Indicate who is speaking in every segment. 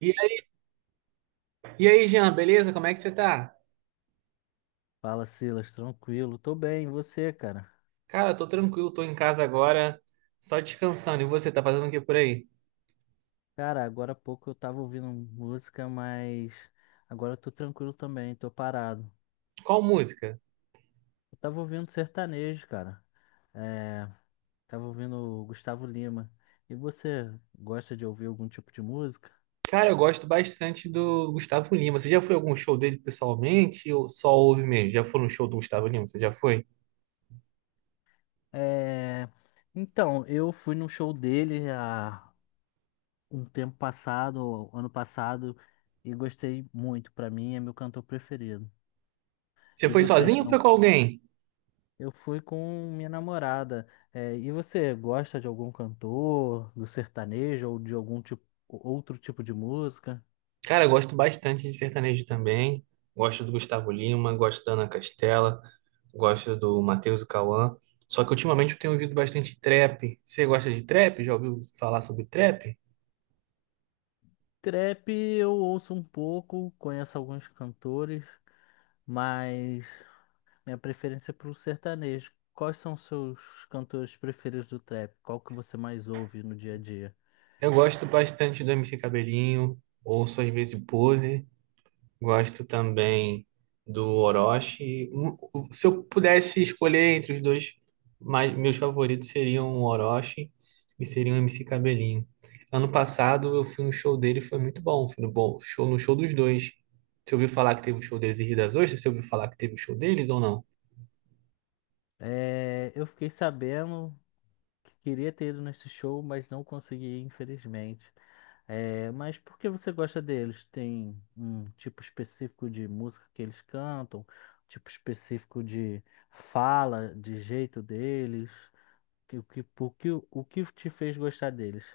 Speaker 1: E aí, e aí, Jean, beleza? Como é que você tá?
Speaker 2: Fala, Silas, tranquilo? Tô bem, e você, cara?
Speaker 1: Cara, tô tranquilo, tô em casa agora, só descansando. E você, tá fazendo o que por aí?
Speaker 2: Cara, agora há pouco eu tava ouvindo música, mas agora eu tô tranquilo também, tô parado.
Speaker 1: Qual música?
Speaker 2: Eu tava ouvindo sertanejo, cara. É, Tava ouvindo o Gustavo Lima. E você gosta de ouvir algum tipo de música?
Speaker 1: Cara, eu gosto bastante do Gustavo Lima. Você já foi a algum show dele pessoalmente ou só ouve mesmo? Já foi num show do Gustavo Lima? Você já foi?
Speaker 2: É, então, eu fui num show dele há um tempo passado, ano passado, e gostei muito. Pra mim, é meu cantor preferido.
Speaker 1: Você
Speaker 2: E
Speaker 1: foi
Speaker 2: você,
Speaker 1: sozinho ou
Speaker 2: tem.
Speaker 1: foi com alguém?
Speaker 2: Eu fui com minha namorada. É, e você gosta de algum cantor, do sertanejo ou de algum tipo, outro tipo de música?
Speaker 1: Cara, eu gosto bastante de sertanejo também. Gosto do Gustavo Lima, gosto da Ana Castela, gosto do Matheus e Cauã. Só que ultimamente eu tenho ouvido bastante trap. Você gosta de trap? Já ouviu falar sobre trap?
Speaker 2: Trap eu ouço um pouco, conheço alguns cantores, mas minha preferência é pro sertanejo. Quais são os seus cantores preferidos do trap? Qual que você mais ouve no dia a dia?
Speaker 1: Eu gosto bastante do MC Cabelinho, ouço às vezes o Pose, gosto também do Orochi. Se eu pudesse escolher entre os dois, mas meus favoritos seriam o Orochi e seriam o MC Cabelinho. Ano passado eu fui no show dele, e foi muito bom, foi no show dos dois. Você ouviu falar que teve um show deles em Rio das Ostras? Você ouviu falar que teve um show deles ou não?
Speaker 2: É, eu fiquei sabendo que queria ter ido nesse show, mas não consegui, infelizmente. É, mas por que você gosta deles? Tem um tipo específico de música que eles cantam, tipo específico de fala, de jeito deles? O que te fez gostar deles?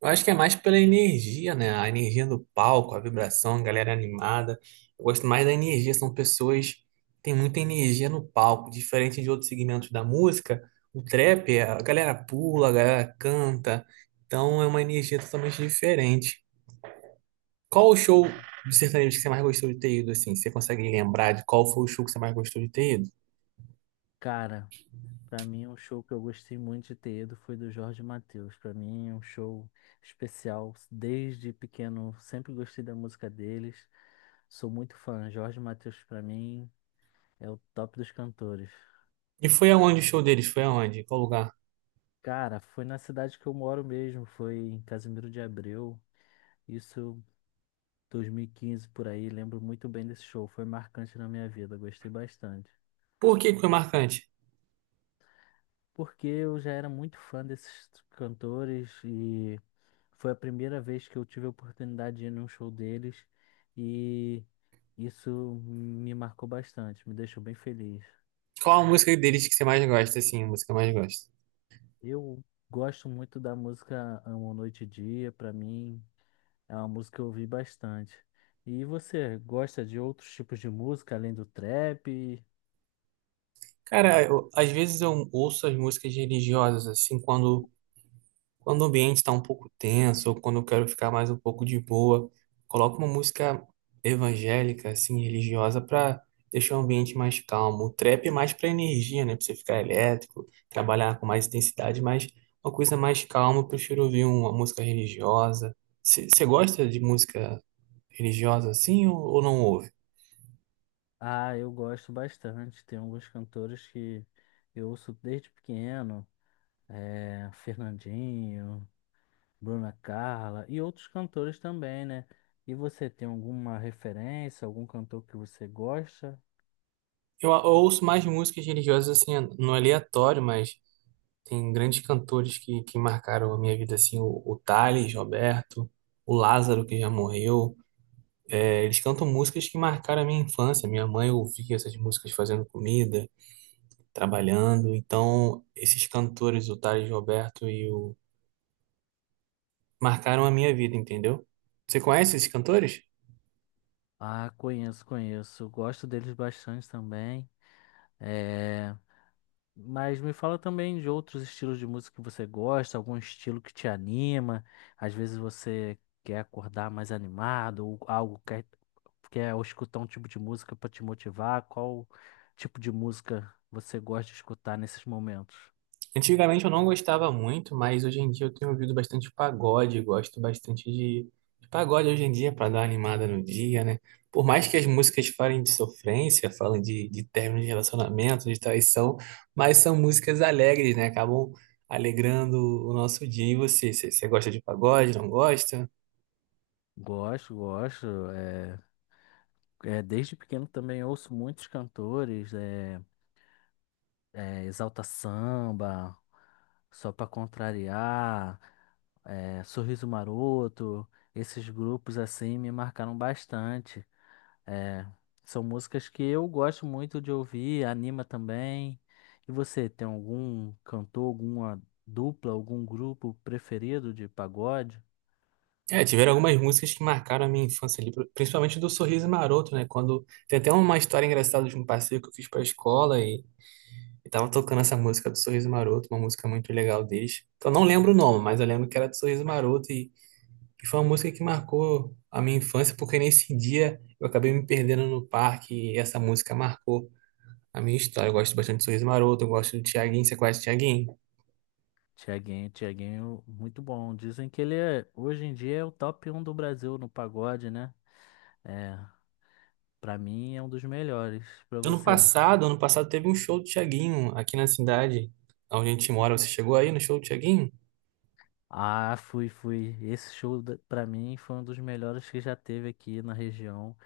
Speaker 1: Eu acho que é mais pela energia, né? A energia do palco, a vibração, a galera animada. Eu gosto mais da energia, são pessoas que têm muita energia no palco, diferente de outros segmentos da música. O trap, a galera pula, a galera canta, então é uma energia totalmente diferente. Qual o show de sertanejo que você mais gostou de ter ido, assim? Você consegue lembrar de qual foi o show que você mais gostou de ter ido?
Speaker 2: Cara, pra mim um show que eu gostei muito de ter ido foi do Jorge Mateus. Pra mim é um show especial. Desde pequeno sempre gostei da música deles. Sou muito fã. Jorge Mateus pra mim é o top dos cantores.
Speaker 1: E foi aonde o show deles? Foi aonde? Qual lugar?
Speaker 2: Cara, foi na cidade que eu moro mesmo, foi em Casimiro de Abreu, isso 2015 por aí, lembro muito bem desse show, foi marcante na minha vida, gostei bastante.
Speaker 1: Por que que foi marcante?
Speaker 2: Porque eu já era muito fã desses cantores e foi a primeira vez que eu tive a oportunidade de ir num show deles e isso me marcou bastante, me deixou bem feliz.
Speaker 1: Qual a música deles que você mais gosta, assim? A música que mais gosta?
Speaker 2: Eu gosto muito da música Amo Noite e Dia. Pra mim é uma música que eu ouvi bastante. E você gosta de outros tipos de música além do trap?
Speaker 1: Cara, às vezes eu ouço as músicas religiosas, assim, quando, quando o ambiente está um pouco tenso, ou quando eu quero ficar mais um pouco de boa, coloco uma música evangélica, assim, religiosa, para deixar o ambiente mais calmo. O trap é mais para energia, né? Para você ficar elétrico, trabalhar com mais intensidade, mas uma coisa mais calma, eu prefiro ouvir uma música religiosa. Você gosta de música religiosa, assim, ou não ouve?
Speaker 2: Ah, eu gosto bastante. Tem alguns cantores que eu ouço desde pequeno, Fernandinho, Bruna Carla e outros cantores também, né? E você tem alguma referência, algum cantor que você gosta?
Speaker 1: Eu ouço mais músicas religiosas, assim, no aleatório, mas. Tem grandes cantores que marcaram a minha vida, assim, o Thales, Roberto, o Lázaro, que já morreu. É, eles cantam músicas que marcaram a minha infância. Minha mãe ouvia essas músicas fazendo comida, trabalhando. Então, esses cantores, o Thales, Roberto e o... marcaram a minha vida, entendeu? Você conhece esses cantores?
Speaker 2: Ah, conheço, conheço. Gosto deles bastante também. É, mas me fala também de outros estilos de música que você gosta, algum estilo que te anima. Às vezes você quer acordar mais animado, ou algo quer, quer escutar um tipo de música para te motivar. Qual tipo de música você gosta de escutar nesses momentos?
Speaker 1: Antigamente eu não gostava muito, mas hoje em dia eu tenho ouvido bastante pagode, gosto bastante de pagode hoje em dia para dar uma animada no dia, né? Por mais que as músicas falem de sofrência, falem de término de relacionamento, de traição, mas são músicas alegres, né? Acabam alegrando o nosso dia. E você, você gosta de pagode, não gosta?
Speaker 2: Gosto, gosto. Desde pequeno também ouço muitos cantores, Exalta Samba, Só Pra Contrariar, Sorriso Maroto, esses grupos assim me marcaram bastante. É, são músicas que eu gosto muito de ouvir, anima também. E você tem algum cantor, alguma dupla, algum grupo preferido de pagode?
Speaker 1: É, tiveram algumas músicas que marcaram a minha infância ali, principalmente do Sorriso Maroto, né? Quando tem até uma história engraçada de um passeio que eu fiz para a escola e tava tocando essa música do Sorriso Maroto, uma música muito legal deles. Que eu não lembro o nome, mas eu lembro que era do Sorriso Maroto e foi uma música que marcou a minha infância, porque nesse dia eu acabei me perdendo no parque e essa música marcou a minha história. Eu gosto bastante do Sorriso Maroto, eu gosto do Thiaguinho, você conhece o Thiaguinho?
Speaker 2: Tiaguinho, Tiaguinho, muito bom. Dizem que ele é, hoje em dia, é o top um do Brasil no pagode, né? É, para mim é um dos melhores. Para
Speaker 1: Ano
Speaker 2: você?
Speaker 1: passado, ano passado teve um show do Thiaguinho aqui na cidade onde a gente mora. Você chegou aí no show do Thiaguinho?
Speaker 2: Ah, fui, fui. Esse show da- pra mim foi um dos melhores que já teve aqui na região.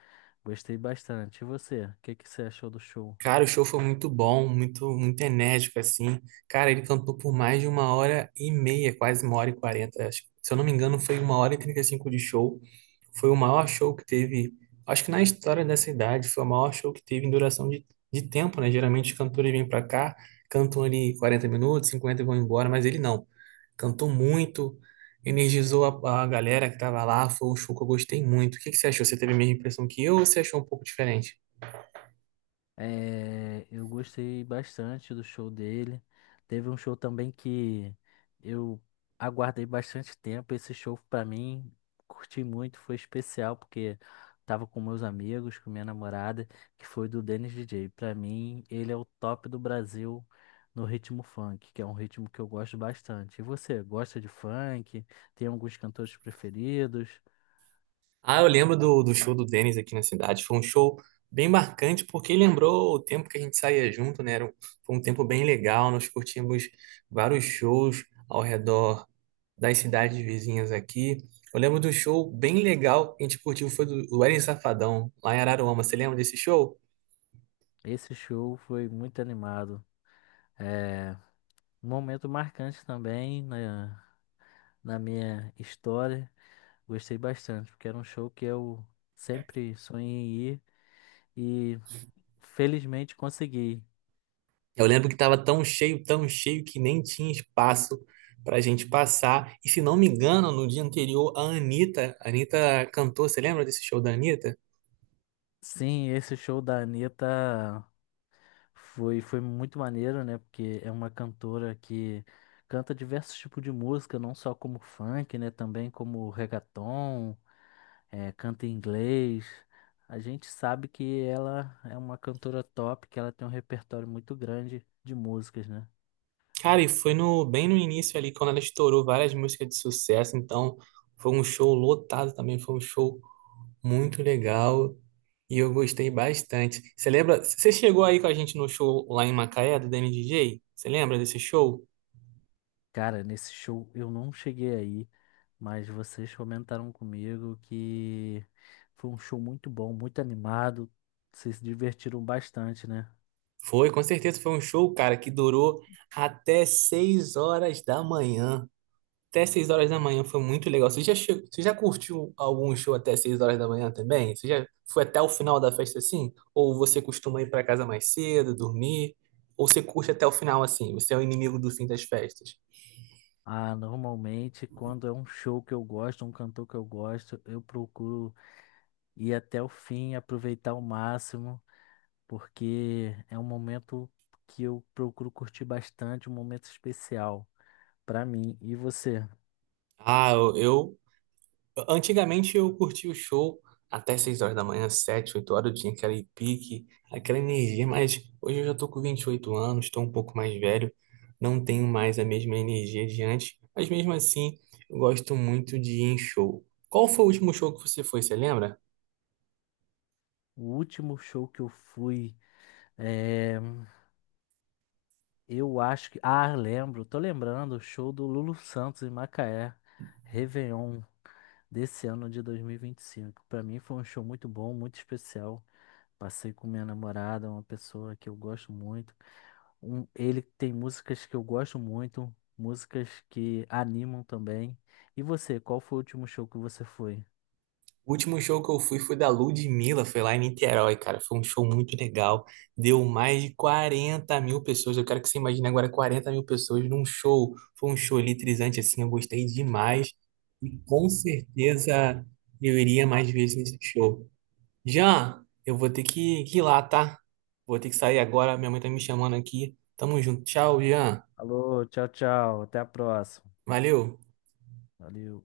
Speaker 2: Gostei bastante. E você? O que que você achou do show?
Speaker 1: Cara, o show foi muito bom, muito, muito enérgico, assim. Cara, ele cantou por mais de uma hora e meia, quase uma hora e quarenta. Acho, se eu não me engano, foi uma hora e trinta e cinco de show. Foi o maior show que teve, acho que na história dessa idade, foi o maior show que teve em duração de tempo, né? Geralmente os cantores vêm pra cá, cantam ali 40 minutos, 50 e vão embora, mas ele não. Cantou muito, energizou a galera que tava lá, foi um show que eu gostei muito. O que que você achou? Você teve a mesma impressão que eu ou você achou um pouco diferente?
Speaker 2: É, eu gostei bastante do show dele. Teve um show também que eu aguardei bastante tempo. Esse show pra mim, curti muito, foi especial porque tava com meus amigos, com minha namorada, que foi do Dennis DJ. Pra mim, ele é o top do Brasil no ritmo funk, que é um ritmo que eu gosto bastante. E você, gosta de funk? Tem alguns cantores preferidos?
Speaker 1: Ah, eu lembro do show do Denis aqui na cidade. Foi um show bem marcante, porque lembrou o tempo que a gente saía junto, né? Foi um tempo bem legal. Nós curtimos vários shows ao redor das cidades vizinhas aqui. Eu lembro do show bem legal que a gente curtiu, foi do Wesley Safadão, lá em Araruama. Você lembra desse show?
Speaker 2: Esse show foi muito animado. É, um momento marcante também na, na minha história. Gostei bastante, porque era um show que eu sempre sonhei em ir e felizmente consegui.
Speaker 1: Eu lembro que estava tão cheio, que nem tinha espaço para a gente passar. E se não me engano, no dia anterior, a Anitta cantou. Você lembra desse show da Anitta?
Speaker 2: Sim, esse show da Anitta foi, foi muito maneiro, né? Porque é uma cantora que canta diversos tipos de música, não só como funk, né? Também como reggaeton, canta em inglês. A gente sabe que ela é uma cantora top, que ela tem um repertório muito grande de músicas, né?
Speaker 1: Cara, e foi no, bem no início ali, quando ela estourou várias músicas de sucesso, então foi um show lotado também, foi um show muito legal e eu gostei bastante. Você lembra? Você chegou aí com a gente no show lá em Macaé, do DNDJ? Você lembra desse show?
Speaker 2: Cara, nesse show eu não cheguei aí, mas vocês comentaram comigo que foi um show muito bom, muito animado. Vocês se divertiram bastante, né?
Speaker 1: Foi, com certeza foi um show, cara, que durou até 6 horas da manhã. Até 6 horas da manhã foi muito legal. Você já curtiu algum show até 6 horas da manhã também? Você já foi até o final da festa assim? Ou você costuma ir para casa mais cedo, dormir? Ou você curte até o final assim? Você é o inimigo do fim das festas?
Speaker 2: Ah, normalmente quando é um show que eu gosto, um cantor que eu gosto, eu procuro ir até o fim, aproveitar ao máximo, porque é um momento que eu procuro curtir bastante, um momento especial pra mim. E você?
Speaker 1: Ah, eu antigamente eu curtia o show até 6 horas da manhã, 7, 8 horas, eu tinha aquele pique, aquela energia, mas hoje eu já tô com 28 anos, estou um pouco mais velho, não tenho mais a mesma energia de antes, mas mesmo assim eu gosto muito de ir em show. Qual foi o último show que você foi, você lembra?
Speaker 2: O último show que eu fui. eh, Eu acho que. Ah, lembro, tô lembrando, o show do Lulu Santos em Macaé, Réveillon, desse ano de 2025. Pra mim foi um show muito bom, muito especial. Passei com minha namorada, uma pessoa que eu gosto muito. Ele tem músicas que eu gosto muito, músicas que animam também. E você, qual foi o último show que você foi?
Speaker 1: O último show que eu fui foi da Ludmilla, foi lá em Niterói, cara. Foi um show muito legal. Deu mais de 40 mil pessoas. Eu quero que você imagine agora 40 mil pessoas num show. Foi um show eletrizante, assim, eu gostei demais. E com certeza eu iria mais vezes nesse show. Jean, eu vou ter que ir lá, tá? Vou ter que sair agora. Minha mãe tá me chamando aqui. Tamo junto. Tchau, Jean.
Speaker 2: Alô, tchau, tchau, até a próxima.
Speaker 1: Valeu.
Speaker 2: Valeu.